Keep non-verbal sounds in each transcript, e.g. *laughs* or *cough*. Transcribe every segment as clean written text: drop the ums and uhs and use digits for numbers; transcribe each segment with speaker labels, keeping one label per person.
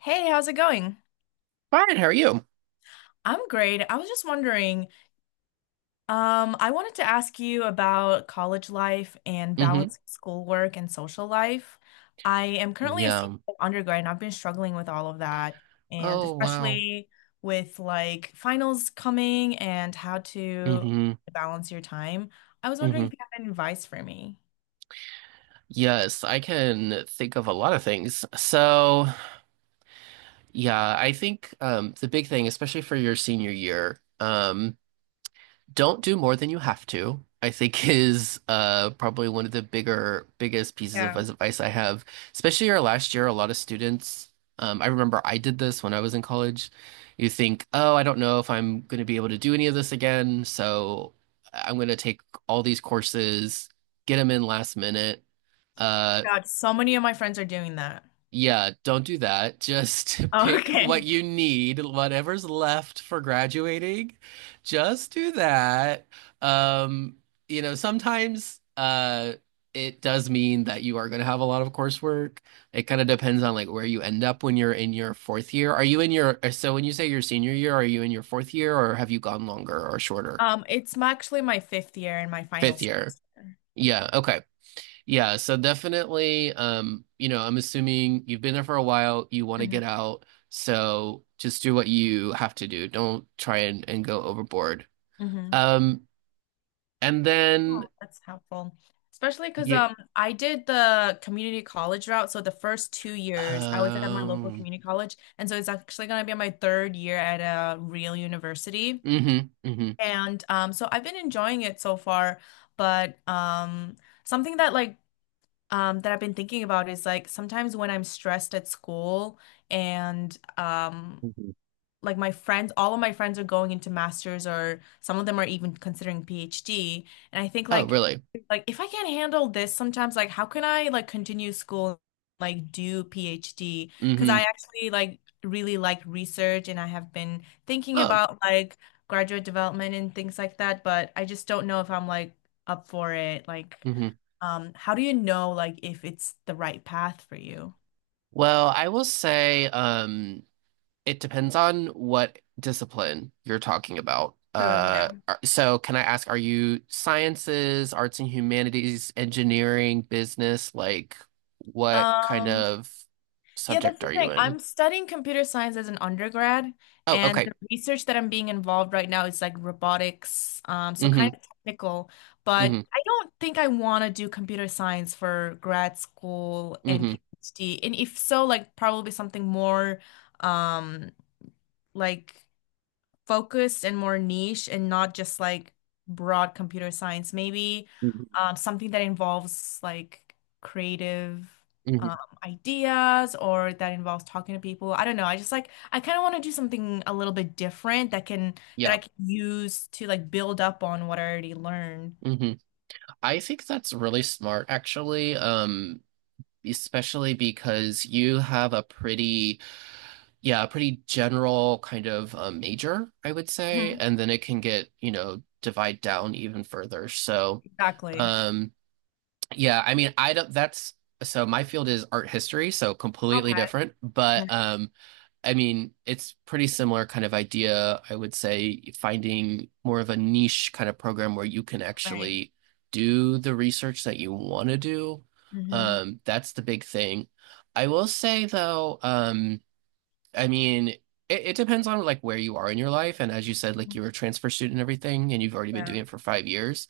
Speaker 1: Hey, how's it going?
Speaker 2: Fine, how are you?
Speaker 1: I'm great. I was just wondering, I wanted to ask you about college life and
Speaker 2: Hmm.
Speaker 1: balancing schoolwork and social life. I am currently a senior
Speaker 2: Yeah.
Speaker 1: undergrad and I've been struggling with all of that, and
Speaker 2: Oh, wow.
Speaker 1: especially with like finals coming and how to
Speaker 2: Hmm
Speaker 1: balance your time. I was wondering
Speaker 2: hmm.
Speaker 1: if you have any advice for me.
Speaker 2: Yes, I can think of a lot of things. So, yeah, I think the big thing, especially for your senior year, don't do more than you have to, I think *laughs* is probably one of the biggest pieces of
Speaker 1: Yeah.
Speaker 2: advice I have. Especially our last year, a lot of students, I remember I did this when I was in college. You think, oh, I don't know if I'm going to be able to do any of this again, so I'm going to take all these courses, get them in last minute. Uh,
Speaker 1: God, so many of my friends are doing that. *laughs*
Speaker 2: yeah, don't do that. Just *laughs*
Speaker 1: Oh,
Speaker 2: pick what
Speaker 1: okay.
Speaker 2: you need, whatever's left for graduating. Just do that. Um, you know, sometimes it does mean that you are going to have a lot of coursework. It kind of depends on like where you end up when you're in your fourth year. Are you in your so when you say your senior year, are you in your fourth year or have you gone longer or shorter?
Speaker 1: It's my, actually my fifth year and my final
Speaker 2: Fifth year.
Speaker 1: semester.
Speaker 2: Yeah, okay. Yeah, so definitely, you know, I'm assuming you've been there for a while, you want to get out, so just do what you have to do. Don't try and go overboard.
Speaker 1: Hmm
Speaker 2: Um, and
Speaker 1: Yeah,
Speaker 2: then
Speaker 1: that's helpful. Especially because
Speaker 2: yeah,
Speaker 1: I did the community college route. So the first 2 years I was at my local
Speaker 2: um,
Speaker 1: community college. And so it's actually gonna be my third year at a real university.
Speaker 2: hmm hmm.
Speaker 1: And so I've been enjoying it so far, but something that that I've been thinking about is like sometimes when I'm stressed at school and like my friends, all of my friends are going into masters or some of them are even considering PhD. And I think
Speaker 2: Oh,
Speaker 1: like
Speaker 2: really?
Speaker 1: like if I can't handle this sometimes like how can I like continue school like do PhD? Because
Speaker 2: Hmm.
Speaker 1: I actually like really like research and I have been thinking
Speaker 2: Oh.
Speaker 1: about like graduate development and things like that, but I just don't know if I'm like up for it. Like
Speaker 2: Hmm.
Speaker 1: how do you know like if it's the right path for you?
Speaker 2: Well, I will say, it depends on what discipline you're talking about.
Speaker 1: True, yeah.
Speaker 2: So can I ask, are you sciences, arts and humanities, engineering, business? Like, what kind
Speaker 1: Um,
Speaker 2: of
Speaker 1: yeah, that's
Speaker 2: subject
Speaker 1: the
Speaker 2: are you
Speaker 1: thing.
Speaker 2: in?
Speaker 1: I'm studying computer science as an undergrad,
Speaker 2: Oh,
Speaker 1: and
Speaker 2: okay.
Speaker 1: the research that I'm being involved right now is like robotics, so
Speaker 2: Mm-hmm.
Speaker 1: kind of technical, but
Speaker 2: Mm-hmm.
Speaker 1: I don't think I want to do computer science for grad school and
Speaker 2: Mm-hmm.
Speaker 1: PhD. And if so, like probably something more um like focused and more niche and not just like broad computer science. Maybe
Speaker 2: Mm-hmm.
Speaker 1: something that involves like creative um,
Speaker 2: Mm-hmm.
Speaker 1: ideas or that involves talking to people. I don't know. I just like I kind of want to do something a little bit different that can that I
Speaker 2: Yeah.
Speaker 1: can use to like build up on what I already learned.
Speaker 2: Mm-hmm. I think that's really smart, actually. Especially because you have a a pretty general kind of major, I would say,
Speaker 1: Mhm.
Speaker 2: and then it can get, you know, divide down even further. So,
Speaker 1: Exactly.
Speaker 2: um, yeah, I mean, I don't, that's, so my field is art history, so completely
Speaker 1: Okay.
Speaker 2: different, but
Speaker 1: Nice.
Speaker 2: I mean, it's pretty similar kind of idea, I would say, finding more of a niche kind of program where you can
Speaker 1: Right.
Speaker 2: actually do the research that you want to do.
Speaker 1: hmm
Speaker 2: That's the big thing. I will say though, I mean, it depends on like where you are in your life. And as you said, like you're a transfer student and everything, and you've already been doing
Speaker 1: Yeah.
Speaker 2: it for 5 years.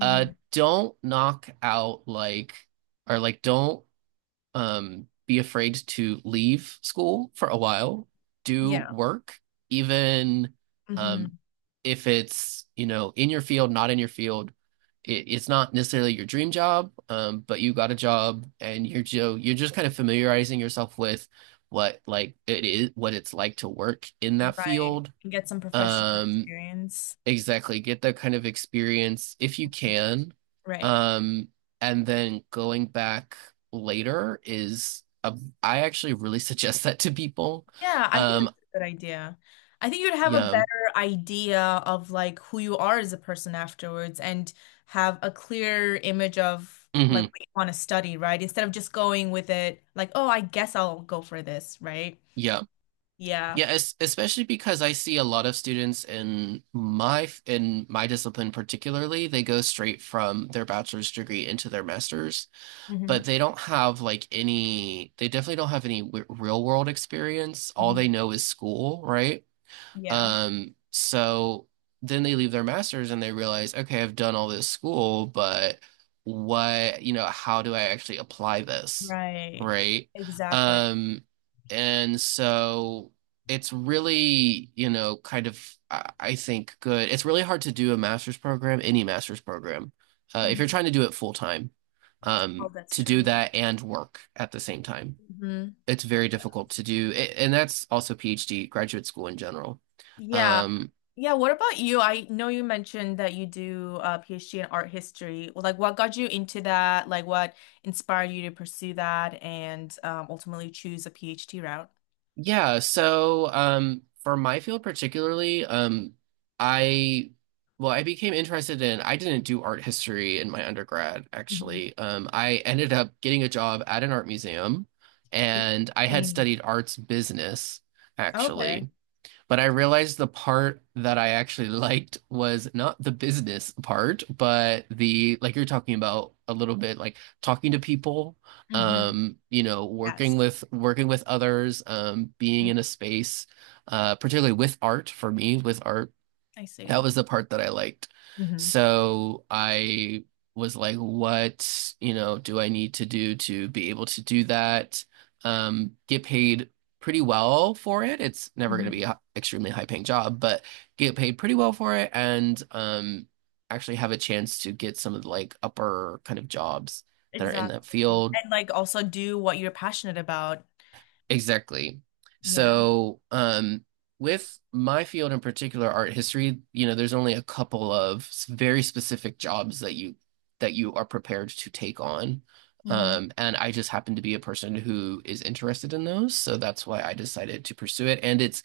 Speaker 2: Uh, don't knock out like, or like, don't Be afraid to leave school for a while, do
Speaker 1: Yeah.
Speaker 2: work, even um,
Speaker 1: hmm
Speaker 2: if it's, you know, in your field, not in your field. It's not necessarily your dream job, but you got a job and you're Joe, you're just kind of familiarizing yourself with what like it is, what it's like to work in that
Speaker 1: Right.
Speaker 2: field.
Speaker 1: And get some professional
Speaker 2: Um,
Speaker 1: experience.
Speaker 2: Exactly. Get that kind of experience if you can.
Speaker 1: Right.
Speaker 2: Um, and then going back later is a, I actually really *laughs* suggest that to people.
Speaker 1: Yeah, I think
Speaker 2: Um,
Speaker 1: that's a good idea. I think you'd have a
Speaker 2: yeah.
Speaker 1: better idea of like who you are as a person afterwards and have a clear image of like
Speaker 2: Hmm.
Speaker 1: what you want to study, right? Instead of just going with it like, oh, I guess I'll go for this, right?
Speaker 2: Yeah.
Speaker 1: Yeah.
Speaker 2: Yeah, es Especially because I see a lot of students in my discipline particularly, they go straight from their bachelor's degree into their master's, but
Speaker 1: hmm
Speaker 2: they don't have like any, they definitely don't have any w real world experience. All
Speaker 1: hmm
Speaker 2: they know is school, right?
Speaker 1: Yeah.
Speaker 2: So then they leave their masters and they realize, okay, I've done all this school, but what, you know, how do I actually apply this?
Speaker 1: Right.
Speaker 2: Right.
Speaker 1: Exactly.
Speaker 2: Um, and so it's really, you know, I think, good. It's really hard to do a master's program, any master's program, if you're
Speaker 1: hmm
Speaker 2: trying to do it full time,
Speaker 1: Oh, that's
Speaker 2: to
Speaker 1: true.
Speaker 2: do
Speaker 1: Yeah.
Speaker 2: that and work at the same time,
Speaker 1: Mhm.
Speaker 2: it's very difficult to do, and that's also PhD graduate school in general.
Speaker 1: Yeah.
Speaker 2: Um,
Speaker 1: Yeah, what about you? I know you mentioned that you do a PhD in art history. Well, like what got you into that? Like what inspired you to pursue that and ultimately choose a PhD route?
Speaker 2: for my field particularly, I well, I became interested in. I didn't do art history in my undergrad,
Speaker 1: Mhm.
Speaker 2: actually. I ended up getting a job at an art museum, and I had
Speaker 1: Interesting.
Speaker 2: studied arts business,
Speaker 1: Okay.
Speaker 2: actually. But I realized the part that I actually *laughs* liked was not the business part, but the like you're talking about a little bit, like talking to people,
Speaker 1: hmm
Speaker 2: you know,
Speaker 1: Yes.
Speaker 2: working with others, being
Speaker 1: Mm,
Speaker 2: in a space, particularly with art for me, with art
Speaker 1: I see.
Speaker 2: that was the part that I liked.
Speaker 1: Hmm
Speaker 2: So I was like, what, you know, do I need to do to be able to do that? Get paid pretty well for it. It's never going to be
Speaker 1: hmm
Speaker 2: an extremely high paying job, but get paid pretty well for it, and actually have a chance to get some of the like upper kind of jobs that are in
Speaker 1: Exactly.
Speaker 2: that field.
Speaker 1: And like also do what you're passionate about.
Speaker 2: Exactly.
Speaker 1: Yeah.
Speaker 2: So, with my field in particular, art history, you know, there's only a couple of very specific jobs that you are prepared to take on.
Speaker 1: hmm
Speaker 2: And I just happen to be a person who is interested in those, so that's why I decided to pursue it. And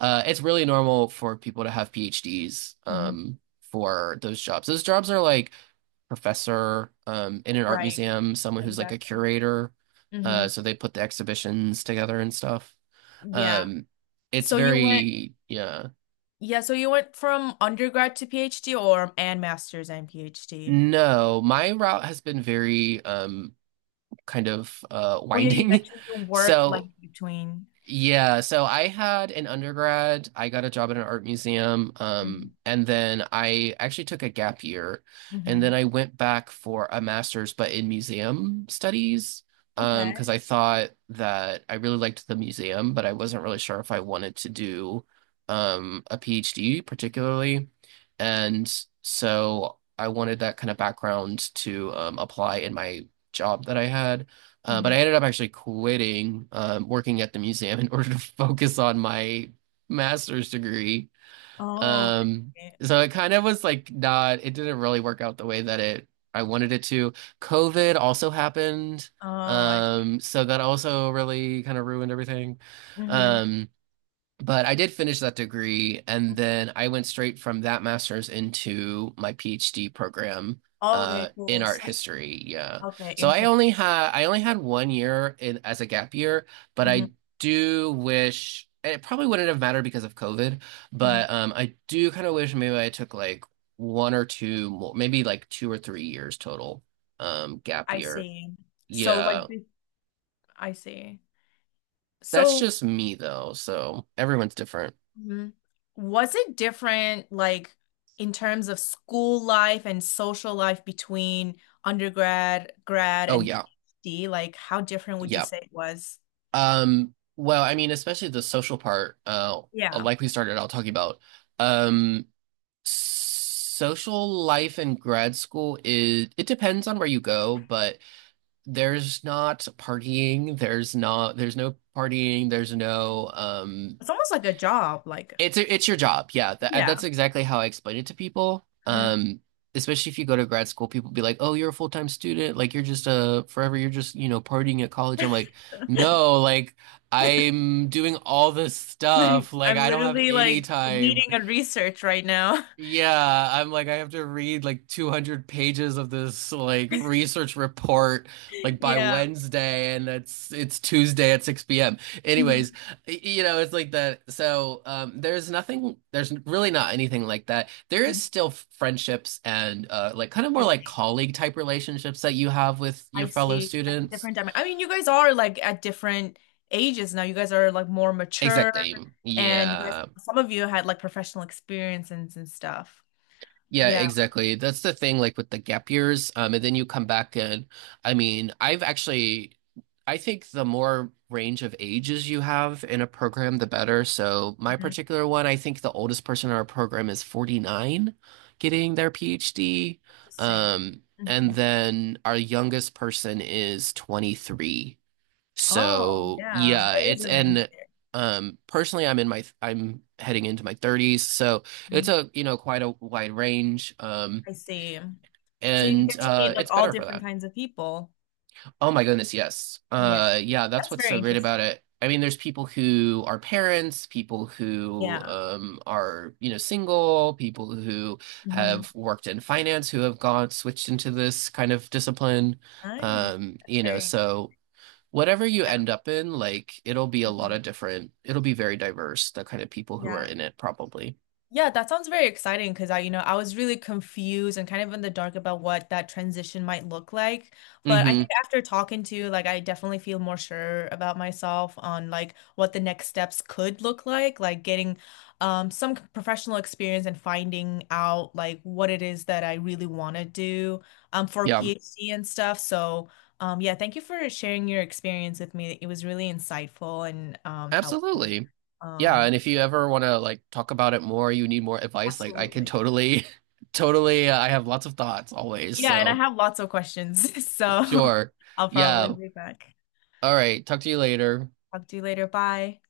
Speaker 2: it's really normal for people to have PhDs
Speaker 1: hmm
Speaker 2: for those jobs. Those jobs are like professor in an art
Speaker 1: Right.
Speaker 2: museum, someone who's like a
Speaker 1: Exactly.
Speaker 2: curator.
Speaker 1: hmm
Speaker 2: So they put the exhibitions together and stuff.
Speaker 1: Yeah.
Speaker 2: Um, it's
Speaker 1: So you went
Speaker 2: very, yeah.
Speaker 1: Yeah, so you went from undergrad to PhD or and master's and PhD.
Speaker 2: No, my route has been very
Speaker 1: Oh yeah, you
Speaker 2: winding.
Speaker 1: mentioned you
Speaker 2: *laughs*
Speaker 1: worked like
Speaker 2: So
Speaker 1: between.
Speaker 2: Yeah, so I had an undergrad. I got a job at an art museum,
Speaker 1: Hmm
Speaker 2: and then I actually took a gap year, and then
Speaker 1: hmm
Speaker 2: I went back for a master's, but in museum studies, because
Speaker 1: Okay.
Speaker 2: I thought that I really liked the museum, but I wasn't really sure if I wanted to do a PhD particularly, and so I wanted that kind of background to apply in my job that I had. But I
Speaker 1: hmm
Speaker 2: ended up actually quitting working at the museum *laughs* in order to focus on my master's degree.
Speaker 1: Oh, I
Speaker 2: Um,
Speaker 1: see.
Speaker 2: so it kind of was like not, it didn't really work out the way that it I wanted it to. COVID also happened.
Speaker 1: Oh, I
Speaker 2: So that also really kind of ruined everything.
Speaker 1: see. Hmm
Speaker 2: Um, but I did finish that degree, and then I went straight from that master's into my PhD program
Speaker 1: Okay,
Speaker 2: in
Speaker 1: cool.
Speaker 2: art
Speaker 1: So
Speaker 2: history. Yeah,
Speaker 1: okay,
Speaker 2: so
Speaker 1: interesting.
Speaker 2: I only had 1 year in, as a gap year, but
Speaker 1: Hmm
Speaker 2: I do wish, and it probably wouldn't have mattered because of COVID.
Speaker 1: hmm
Speaker 2: But I do kind of wish maybe I took like one or two more, maybe like 2 or 3 years total gap
Speaker 1: I
Speaker 2: year.
Speaker 1: see. So
Speaker 2: Yeah,
Speaker 1: like this, I see.
Speaker 2: that's
Speaker 1: So
Speaker 2: just me though, so everyone's different.
Speaker 1: Mhm. Was it different, like in terms of school life and social life between undergrad, grad,
Speaker 2: Oh
Speaker 1: and
Speaker 2: yeah.
Speaker 1: PhD? Like, how different would you
Speaker 2: Yeah.
Speaker 1: say it was?
Speaker 2: Well, I mean, especially the social part,
Speaker 1: Yeah.
Speaker 2: like we started out talking about, um, social life in grad school is, it depends on where you go, but there's not partying, there's no partying, there's no,
Speaker 1: It's almost like a job, like,
Speaker 2: it's your job. Yeah, that's
Speaker 1: yeah.
Speaker 2: exactly how I explain it to people.
Speaker 1: Mhm.
Speaker 2: Especially if you go to grad school, people be like, "Oh, you're a full-time student. Like you're just a forever. You're just, you know, partying at college." I'm like,
Speaker 1: *laughs*
Speaker 2: "No, like I'm doing all this
Speaker 1: Like,
Speaker 2: stuff. Like
Speaker 1: I'm
Speaker 2: I don't have
Speaker 1: literally
Speaker 2: any
Speaker 1: like
Speaker 2: time,
Speaker 1: leading a research right now. *laughs*
Speaker 2: yeah, I'm like I have to read like 200 pages of this like research report like by
Speaker 1: Yeah.
Speaker 2: Wednesday, and it's Tuesday at 6 p.m." Anyways,
Speaker 1: Mhm.
Speaker 2: you know, it's like that. So there's nothing there's really not anything like that. There is
Speaker 1: Mhm.
Speaker 2: still friendships and like kind of more
Speaker 1: I
Speaker 2: like
Speaker 1: see.
Speaker 2: colleague type relationships that you have with your
Speaker 1: I
Speaker 2: fellow
Speaker 1: see at the
Speaker 2: students.
Speaker 1: different time. I mean, you guys are like at different ages now. You guys are like more mature,
Speaker 2: Exactly.
Speaker 1: and you guys,
Speaker 2: Yeah.
Speaker 1: some of you had like professional experiences and stuff.
Speaker 2: Yeah,
Speaker 1: Yeah.
Speaker 2: exactly. That's the thing, like with the gap years. And then you come back and I mean, I think the more range of ages you have in a program, the better. So my
Speaker 1: Mhm.
Speaker 2: particular one, I think the oldest person in our program is 49 getting their PhD.
Speaker 1: Interesting. Hmm
Speaker 2: And then our youngest person is 23.
Speaker 1: Oh,
Speaker 2: So
Speaker 1: yeah.
Speaker 2: yeah,
Speaker 1: There is
Speaker 2: it's
Speaker 1: a range
Speaker 2: and
Speaker 1: there.
Speaker 2: personally I'm heading into my 30s, so it's
Speaker 1: Mhm.
Speaker 2: a, you know, quite a wide range,
Speaker 1: I see. So you
Speaker 2: and
Speaker 1: get to meet like
Speaker 2: it's
Speaker 1: all
Speaker 2: better for
Speaker 1: different
Speaker 2: that.
Speaker 1: kinds of people.
Speaker 2: Oh my goodness, yes.
Speaker 1: Yeah.
Speaker 2: Yeah, that's
Speaker 1: That's
Speaker 2: what's
Speaker 1: very
Speaker 2: so great about
Speaker 1: interesting.
Speaker 2: it. I mean, there's people who are parents, people who
Speaker 1: Yeah.
Speaker 2: are, you know, single, people who
Speaker 1: hmm
Speaker 2: have worked in finance who have gone switched into this kind of discipline.
Speaker 1: Nice. That's
Speaker 2: You know,
Speaker 1: very,
Speaker 2: so whatever you
Speaker 1: yeah.
Speaker 2: end up in, like it'll be a lot
Speaker 1: hmm
Speaker 2: of different, it'll be very diverse, the kind of people who are
Speaker 1: Yeah.
Speaker 2: in it probably.
Speaker 1: Yeah, that sounds very exciting because I, you know, I was really confused and kind of in the dark about what that transition might look like. But I
Speaker 2: Hmm.
Speaker 1: think after talking to you, like I definitely feel more sure about myself on like what the next steps could look like getting some c- professional experience and finding out like what it is that I really want to do for a
Speaker 2: Yeah,
Speaker 1: PhD and stuff. So yeah, thank you for sharing your experience with me. It was really insightful and helpful.
Speaker 2: absolutely. Yeah,
Speaker 1: Um,
Speaker 2: and if you ever want to like talk about it more, you need more advice, like I can
Speaker 1: absolutely.
Speaker 2: totally *laughs* totally I have lots of thoughts always.
Speaker 1: Yeah, and I
Speaker 2: So,
Speaker 1: have lots of questions, *laughs* so
Speaker 2: sure.
Speaker 1: I'll probably
Speaker 2: Yeah.
Speaker 1: be back.
Speaker 2: All right, talk to you later.
Speaker 1: Talk to you later. Bye.